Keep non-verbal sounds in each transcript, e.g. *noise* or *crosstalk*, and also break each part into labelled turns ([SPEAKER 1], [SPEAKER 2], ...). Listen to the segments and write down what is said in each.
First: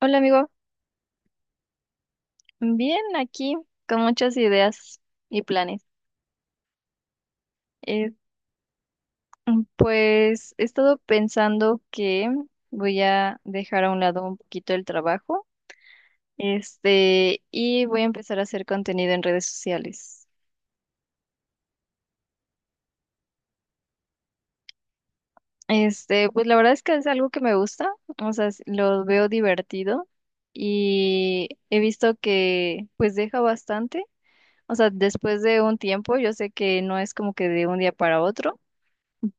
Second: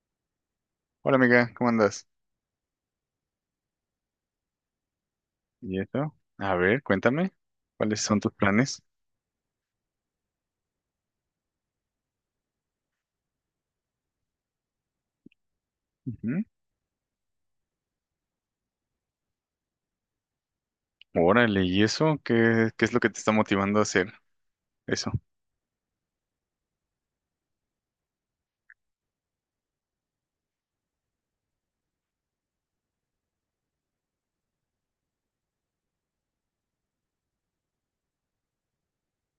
[SPEAKER 1] Hola amigo,
[SPEAKER 2] Hola amiga, ¿cómo andas?
[SPEAKER 1] bien aquí con muchas ideas y
[SPEAKER 2] ¿Y
[SPEAKER 1] planes.
[SPEAKER 2] eso? A ver, cuéntame, ¿cuáles
[SPEAKER 1] Eh,
[SPEAKER 2] son tus planes?
[SPEAKER 1] pues he estado pensando que voy a dejar a un lado un poquito el trabajo,
[SPEAKER 2] Ujú.
[SPEAKER 1] y voy a empezar a hacer contenido en redes sociales.
[SPEAKER 2] Órale, ¿y eso? ¿Qué, qué es lo que te está motivando a hacer eso?
[SPEAKER 1] Pues la verdad es que es algo que me gusta, o sea, lo veo divertido y he visto que pues deja bastante, o sea, después de un tiempo, yo sé que no es como que de un día para otro,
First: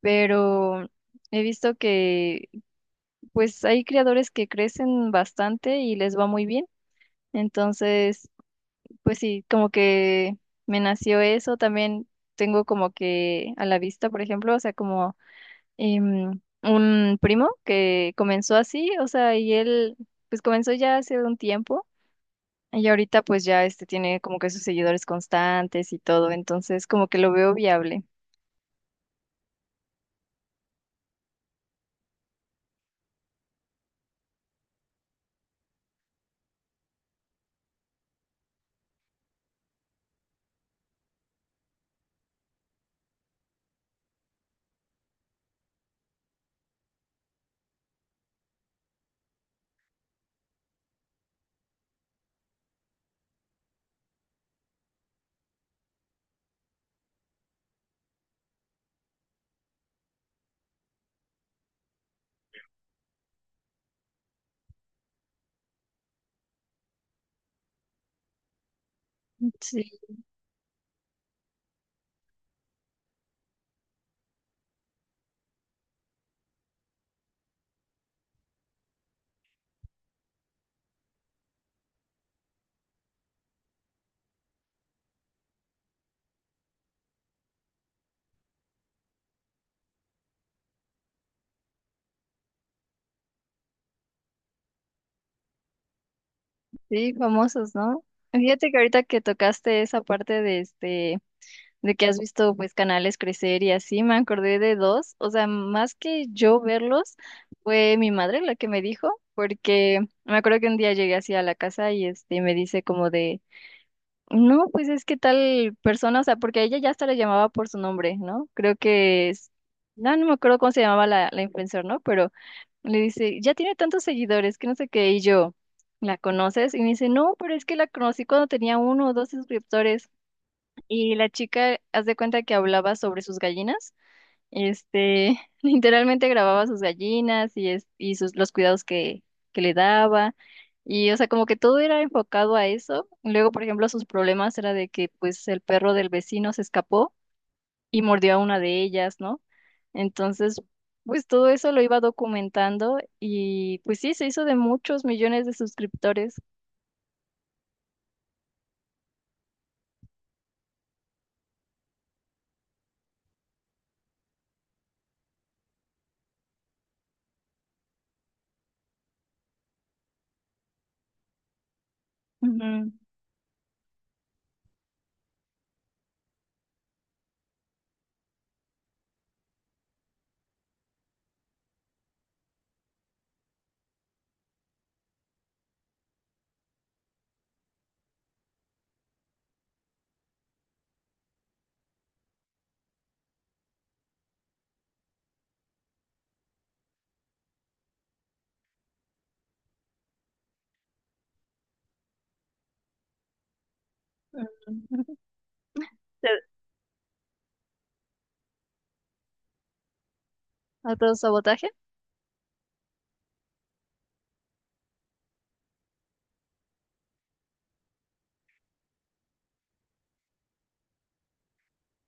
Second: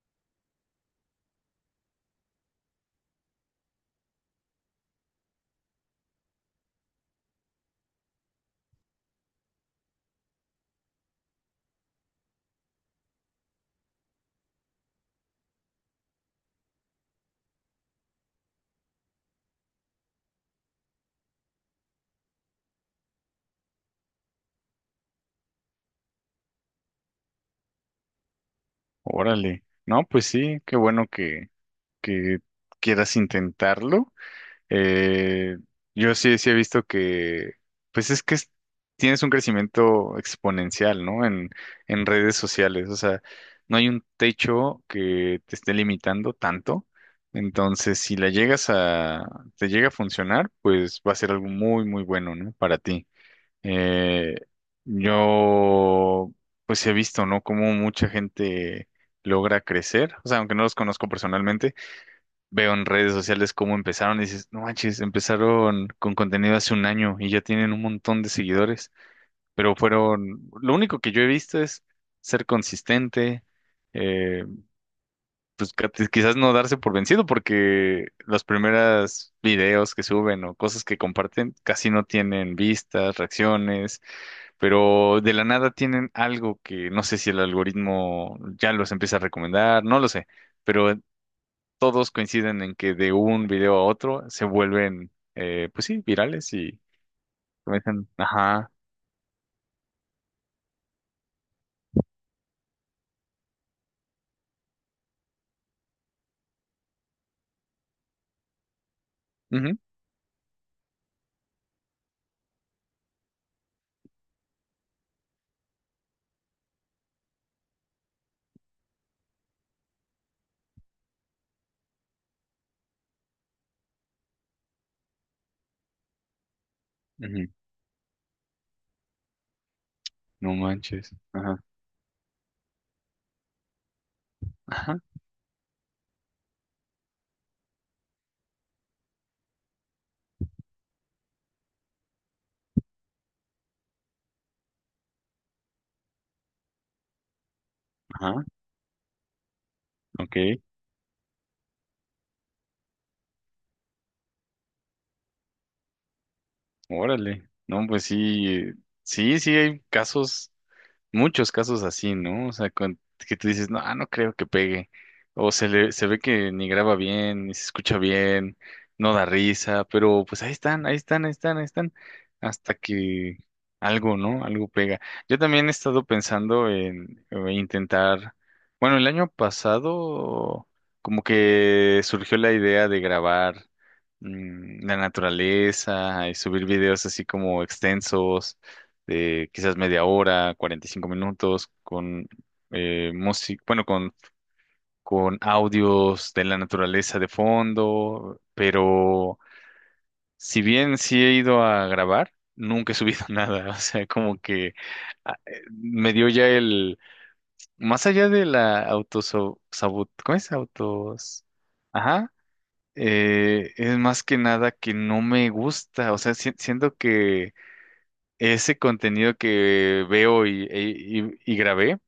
[SPEAKER 1] pero he visto que pues hay creadores que crecen bastante y les va muy bien. Entonces, pues sí, como que me nació eso. También tengo como que a la vista, por ejemplo, o sea, como un primo que comenzó así, o sea, y él pues comenzó ya hace un tiempo. Y ahorita pues ya tiene como que sus seguidores constantes y todo, entonces como que lo veo viable.
[SPEAKER 2] Órale. No, pues sí, qué bueno que quieras intentarlo. Eh, yo sí, he visto pues es que tienes un crecimiento exponencial, ¿no? En redes sociales, o sea, no hay un techo que te esté limitando tanto. Entonces, si la llegas a, te llega a funcionar, pues va a ser algo muy, muy bueno, ¿no? Para ti. Eh, yo, pues he visto, ¿no? Cómo mucha gente logra crecer, o sea, aunque no los conozco personalmente veo en redes sociales cómo empezaron y dices, no manches, empezaron con contenido hace un año y ya tienen un montón de seguidores, pero
[SPEAKER 1] Sí.
[SPEAKER 2] lo único que yo he visto es ser consistente, eh, pues quizás no darse por vencido porque los primeros videos que suben o cosas que comparten casi no tienen vistas, reacciones, pero de la nada tienen algo que no sé si el algoritmo ya los empieza a recomendar, no lo sé. Pero todos coinciden en que de un video a otro se vuelven, pues sí, virales y
[SPEAKER 1] Sí, famosos, ¿no?
[SPEAKER 2] comienzan,
[SPEAKER 1] Fíjate
[SPEAKER 2] ajá,
[SPEAKER 1] que ahorita que tocaste esa parte de de que has visto pues canales crecer y así, me acordé de dos, o sea, más que yo verlos, fue mi madre la que me dijo,
[SPEAKER 2] ujú,
[SPEAKER 1] porque me acuerdo que un día llegué así a la casa y me dice como de no, pues es que tal persona, o sea, porque a ella ya hasta la llamaba por su nombre, ¿no? Creo que es, no, no me acuerdo cómo se llamaba la influencer, ¿no? Pero le dice, ya tiene tantos seguidores, que no sé qué, y yo, ¿la conoces? Y me dice, no,
[SPEAKER 2] ujú,
[SPEAKER 1] pero es que la conocí cuando tenía uno o dos suscriptores.
[SPEAKER 2] no
[SPEAKER 1] Y
[SPEAKER 2] manches,
[SPEAKER 1] la
[SPEAKER 2] ajá,
[SPEAKER 1] chica, haz de cuenta que hablaba sobre sus gallinas.
[SPEAKER 2] ajá,
[SPEAKER 1] *laughs* Literalmente grababa sus gallinas y, es, y sus, los cuidados que le daba. Y, o sea, como que todo era enfocado a eso. Luego, por ejemplo, sus problemas era de que, pues, el perro del vecino se escapó y mordió a
[SPEAKER 2] ajá,
[SPEAKER 1] una de ellas, ¿no?
[SPEAKER 2] ok,
[SPEAKER 1] Entonces, pues, todo eso lo iba documentando y, pues, sí, se hizo de muchos millones de suscriptores.
[SPEAKER 2] órale, no, pues sí, sí, sí hay casos, muchos casos así, ¿no? O sea, que tú dices, no, ah, no creo que pegue. O se le, se ve que ni graba bien, ni se escucha bien, no da risa, pero pues ahí están, ahí están, ahí están, ahí están,
[SPEAKER 1] Ujú.
[SPEAKER 2] hasta
[SPEAKER 1] *laughs*
[SPEAKER 2] que algo, ¿no? Algo pega. Yo también he estado pensando en intentar, bueno, el año pasado como que surgió la idea de grabar la naturaleza y subir videos así como extensos de quizás media hora, 45 minutos, con música, bueno, con audios de la naturaleza de fondo, pero si bien sí he ido a grabar, nunca he subido *laughs* nada, o sea, como que
[SPEAKER 1] Mm,
[SPEAKER 2] ah, me dio
[SPEAKER 1] te-
[SPEAKER 2] ya el, más allá de la autosabot, ¿cómo es? Autos,
[SPEAKER 1] ¿Autosabotaje?
[SPEAKER 2] ajá. Es más que nada que no me gusta, o sea, siento que ese contenido que veo y grabé,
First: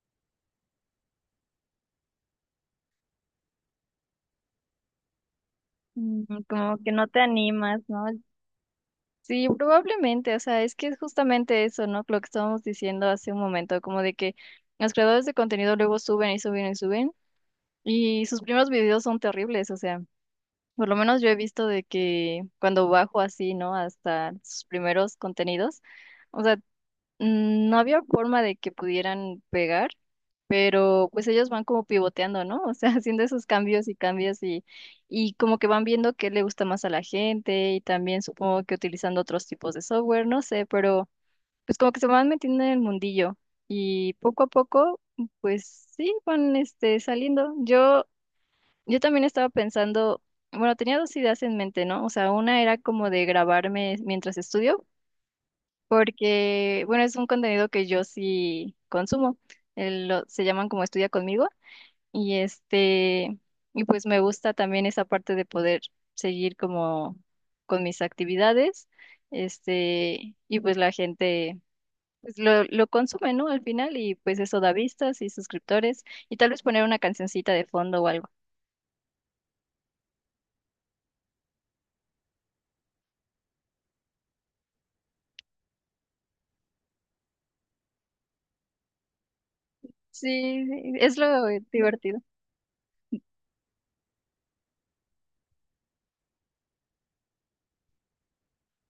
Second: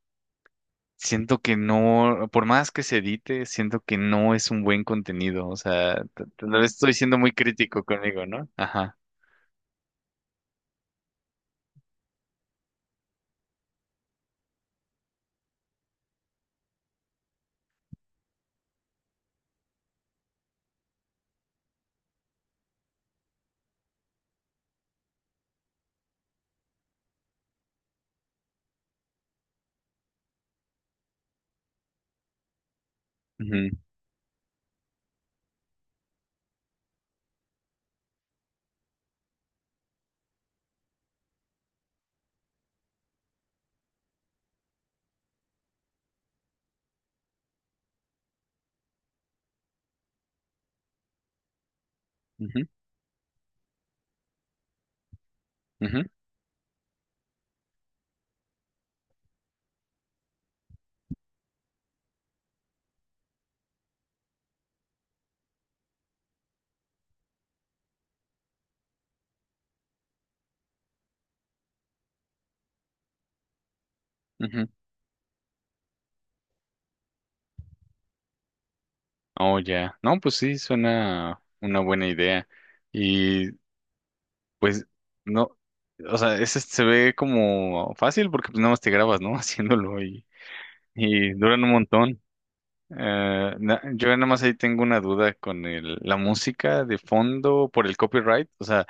[SPEAKER 2] siento que no, por más que se edite, siento que no es un buen contenido. O sea, tal vez
[SPEAKER 1] Como que
[SPEAKER 2] estoy
[SPEAKER 1] no
[SPEAKER 2] siendo
[SPEAKER 1] te
[SPEAKER 2] muy
[SPEAKER 1] animas,
[SPEAKER 2] crítico
[SPEAKER 1] ¿no?
[SPEAKER 2] conmigo, ¿no? Ajá.
[SPEAKER 1] Sí, probablemente, o sea, es que es justamente eso, ¿no? Lo que estábamos diciendo hace un momento, como de que los creadores de contenido luego suben y suben y suben, y sus primeros videos son terribles, o sea, por lo menos yo he visto de que cuando bajo así, ¿no? Hasta sus primeros contenidos, o sea, no había forma de que pudieran pegar, pero pues ellos van como pivoteando, ¿no? O sea, *laughs* haciendo esos
[SPEAKER 2] Ujú,
[SPEAKER 1] cambios y cambios y como que van viendo qué le gusta más a la gente y también supongo que utilizando otros tipos de software, no sé, pero pues como que se van metiendo en el mundillo y poco a poco, pues sí, van saliendo. Yo también estaba pensando, bueno, tenía dos ideas en mente, ¿no? O sea, una
[SPEAKER 2] ujú,
[SPEAKER 1] era como de grabarme mientras estudio
[SPEAKER 2] ujú,
[SPEAKER 1] porque, bueno, es un contenido que yo sí consumo. Se llaman como Estudia conmigo y pues me gusta también esa parte de poder seguir como con mis actividades, y pues la gente pues lo consume, ¿no? Al final y pues eso
[SPEAKER 2] ujú.
[SPEAKER 1] da vistas y suscriptores y tal vez poner una cancioncita de fondo o algo.
[SPEAKER 2] Oh, ya. No, pues sí, suena una buena idea. Y pues no, o sea, ese se ve como fácil porque pues nada más te grabas, ¿no? *laughs* Haciéndolo
[SPEAKER 1] Sí, sí, es
[SPEAKER 2] y
[SPEAKER 1] lo
[SPEAKER 2] duran un
[SPEAKER 1] divertido.
[SPEAKER 2] montón. Yo nada más ahí tengo una duda con la música de fondo por el copyright, o sea,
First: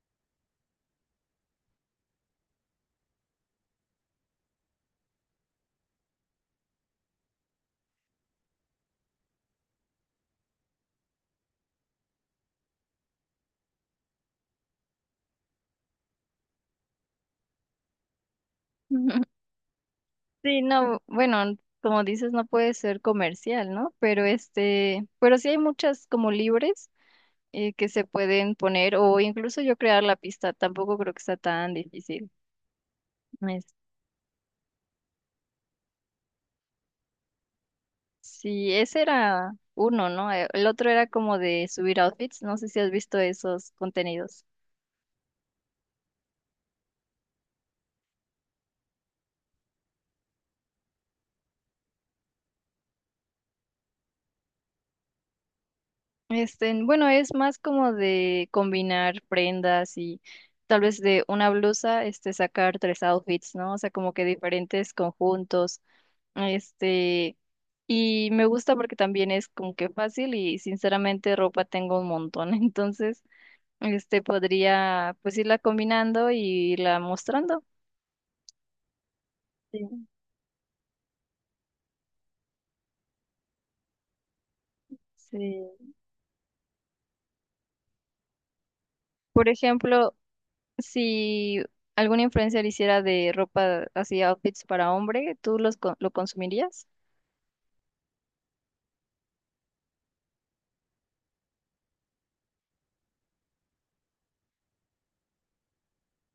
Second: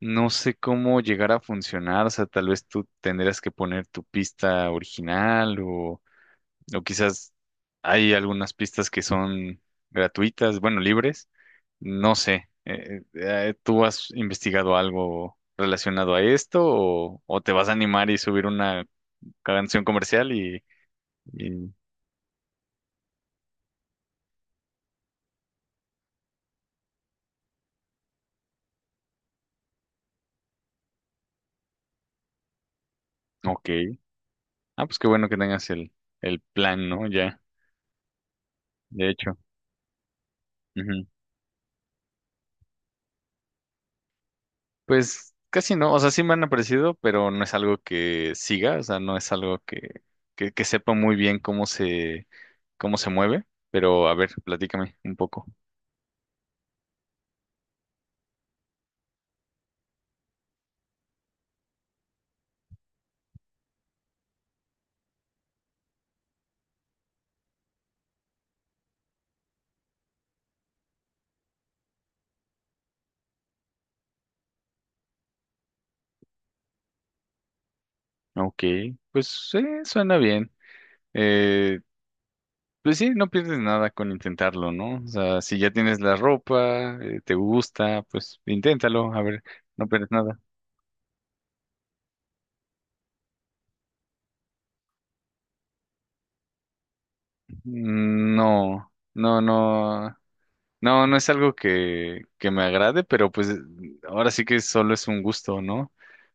[SPEAKER 2] no sé cómo llegar a funcionar, o sea, tal vez tú tendrías que poner tu pista original, o quizás hay algunas pistas que son gratuitas, bueno, libres, no sé, ¿tú has investigado algo relacionado a esto o te vas a animar y subir una
[SPEAKER 1] *laughs*
[SPEAKER 2] canción comercial
[SPEAKER 1] Sí,
[SPEAKER 2] y,
[SPEAKER 1] no, bueno,
[SPEAKER 2] y
[SPEAKER 1] como dices, no puede ser comercial, ¿no? Pero sí hay muchas como libres, que se pueden poner o incluso yo crear la pista, tampoco creo que está tan difícil.
[SPEAKER 2] ok.
[SPEAKER 1] Es-
[SPEAKER 2] Ah, pues qué bueno que tengas el plan, ¿no? Ya,
[SPEAKER 1] sí, ese
[SPEAKER 2] de hecho.
[SPEAKER 1] era uno, ¿no? El otro
[SPEAKER 2] Ujú.
[SPEAKER 1] era como de subir outfits, no sé si has visto esos contenidos.
[SPEAKER 2] Pues casi no, o sea, sí me han aparecido, pero no es algo que siga, o sea, no es algo que sepa muy bien cómo se mueve, pero a ver, platícame un poco.
[SPEAKER 1] Bueno, es más como de combinar prendas y tal vez de una blusa, sacar tres outfits, ¿no? O sea, como que diferentes conjuntos. Este, y me gusta porque también es como que fácil y sinceramente ropa tengo un montón. *laughs* Entonces, podría pues irla combinando y irla mostrando.
[SPEAKER 2] Ok, pues sí,
[SPEAKER 1] Sí,
[SPEAKER 2] suena bien. Eh, pues sí, no pierdes nada con intentarlo, ¿no? O sea, si
[SPEAKER 1] sí.
[SPEAKER 2] ya tienes la ropa, te gusta, pues inténtalo, a ver,
[SPEAKER 1] Por
[SPEAKER 2] no pierdes
[SPEAKER 1] ejemplo,
[SPEAKER 2] nada.
[SPEAKER 1] si alguna influencer hiciera de ropa así outfits para hombre, ¿tú lo consumirías?
[SPEAKER 2] Mm, no, no, no. No, no es algo que me agrade, pero pues ahora sí que solo es un gusto, ¿no?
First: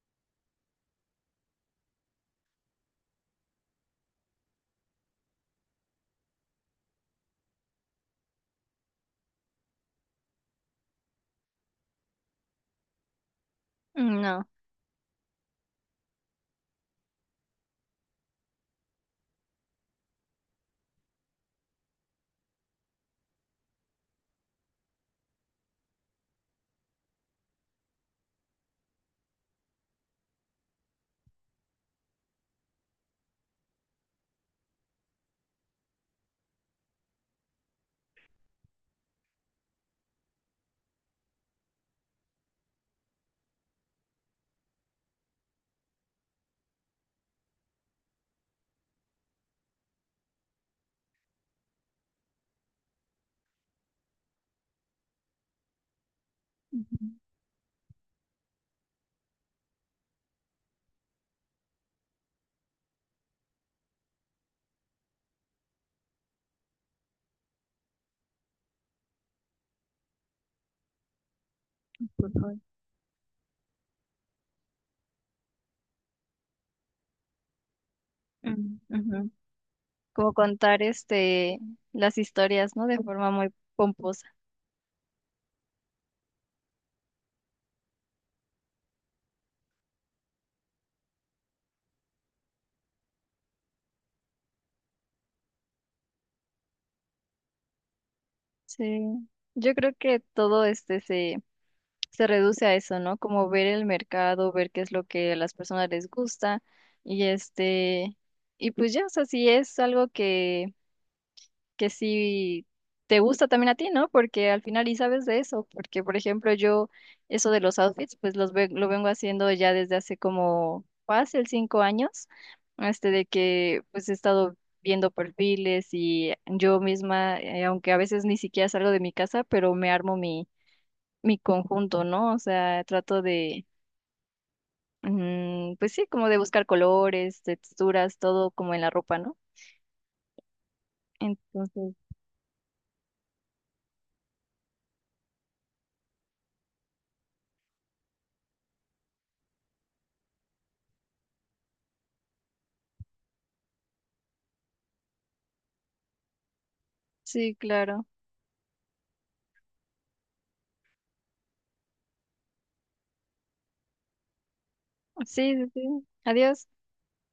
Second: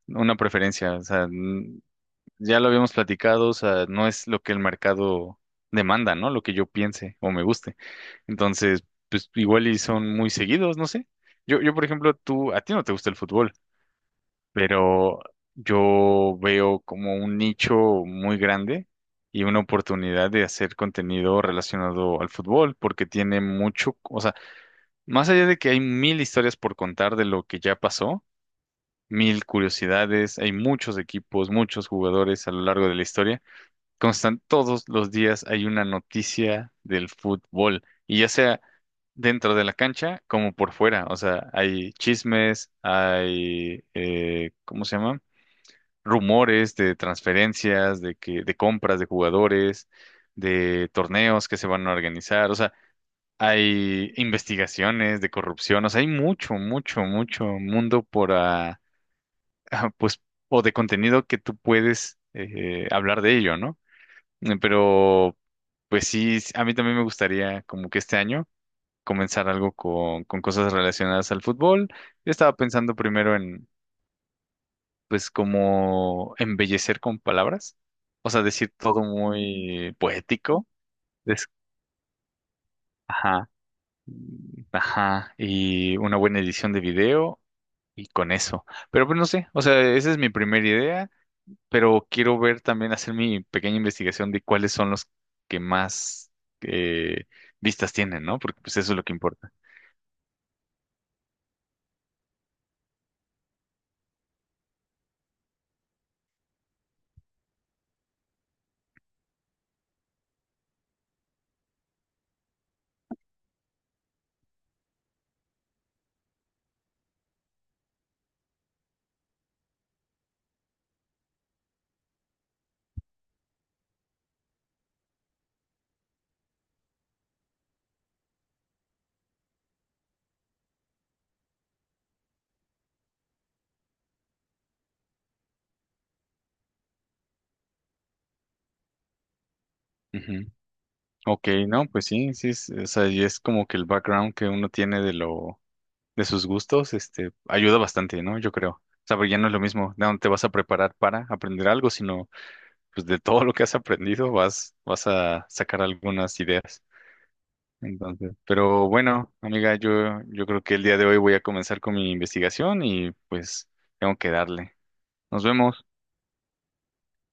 [SPEAKER 2] Una preferencia, o sea, ya lo habíamos platicado, o sea, no es lo que el mercado demanda, ¿no? Lo que yo piense o me guste. Entonces, pues igual y son muy seguidos, no sé. Por ejemplo, tú, a ti no te gusta el fútbol,
[SPEAKER 1] No.
[SPEAKER 2] pero yo veo como un nicho muy grande y una oportunidad de hacer contenido relacionado al fútbol, porque tiene mucho, o sea, más allá de que hay mil historias por contar de lo que ya pasó, mil curiosidades, hay muchos equipos, muchos jugadores a lo largo de la historia. Constan todos los días hay una noticia del fútbol, y ya sea dentro de la cancha como por fuera. O sea, hay chismes, hay, ¿cómo se llama? Rumores de transferencias, de compras de jugadores, de torneos que se van a organizar. O sea, hay investigaciones de corrupción, o sea, hay mucho,
[SPEAKER 1] Ujú.
[SPEAKER 2] mucho, mucho mundo por, ah, ah, pues, o de contenido que tú puedes hablar de ello, ¿no? Pero, pues sí, a mí también me gustaría como que este año comenzar algo con cosas relacionadas al fútbol.
[SPEAKER 1] Por
[SPEAKER 2] Yo estaba
[SPEAKER 1] favor.
[SPEAKER 2] pensando primero en, pues, como embellecer con palabras, o sea, decir
[SPEAKER 1] Mm,
[SPEAKER 2] todo
[SPEAKER 1] ujú.
[SPEAKER 2] muy
[SPEAKER 1] Como
[SPEAKER 2] poético.
[SPEAKER 1] contar
[SPEAKER 2] des-
[SPEAKER 1] las historias, ¿no? De forma muy
[SPEAKER 2] Ajá.
[SPEAKER 1] pomposa.
[SPEAKER 2] Ajá, y una buena edición de video y con eso. Pero pues no sé, o sea, esa es mi primera idea, pero quiero ver también, hacer mi pequeña investigación de cuáles son los que más eh, vistas tienen, ¿no? Porque pues eso es lo que
[SPEAKER 1] Sí,
[SPEAKER 2] importa.
[SPEAKER 1] yo creo que todo se reduce a eso, ¿no? Como ver el mercado, ver qué es lo que a las personas les gusta y este, y pues ya, o sea, si es algo que si te gusta también a ti, ¿no? Porque al final y sabes de eso, porque por ejemplo yo eso de los outfits, pues lo vengo haciendo ya desde hace como fácil 5 años, de que pues he estado viendo perfiles y yo misma, aunque a veces ni siquiera salgo de mi casa, pero me armo mi, conjunto, ¿no? O sea, trato de, pues sí, como de buscar colores, texturas, todo como en la ropa, ¿no?
[SPEAKER 2] Ujú. Ok, no,
[SPEAKER 1] Entonces,
[SPEAKER 2] pues sí, sí, es, o sea, y es como que el background que uno tiene de lo, de sus gustos, este, ayuda bastante, ¿no? Yo creo. O sea, porque ya no es lo mismo, no te vas a preparar para aprender algo, sino pues de todo lo que has aprendido vas a sacar algunas ideas.
[SPEAKER 1] sí, claro.
[SPEAKER 2] Entonces, pero bueno, amiga, yo creo que el día de hoy voy a comenzar con mi investigación y pues tengo que darle.
[SPEAKER 1] Sí,
[SPEAKER 2] Nos
[SPEAKER 1] sí,
[SPEAKER 2] vemos.
[SPEAKER 1] sí. Adiós.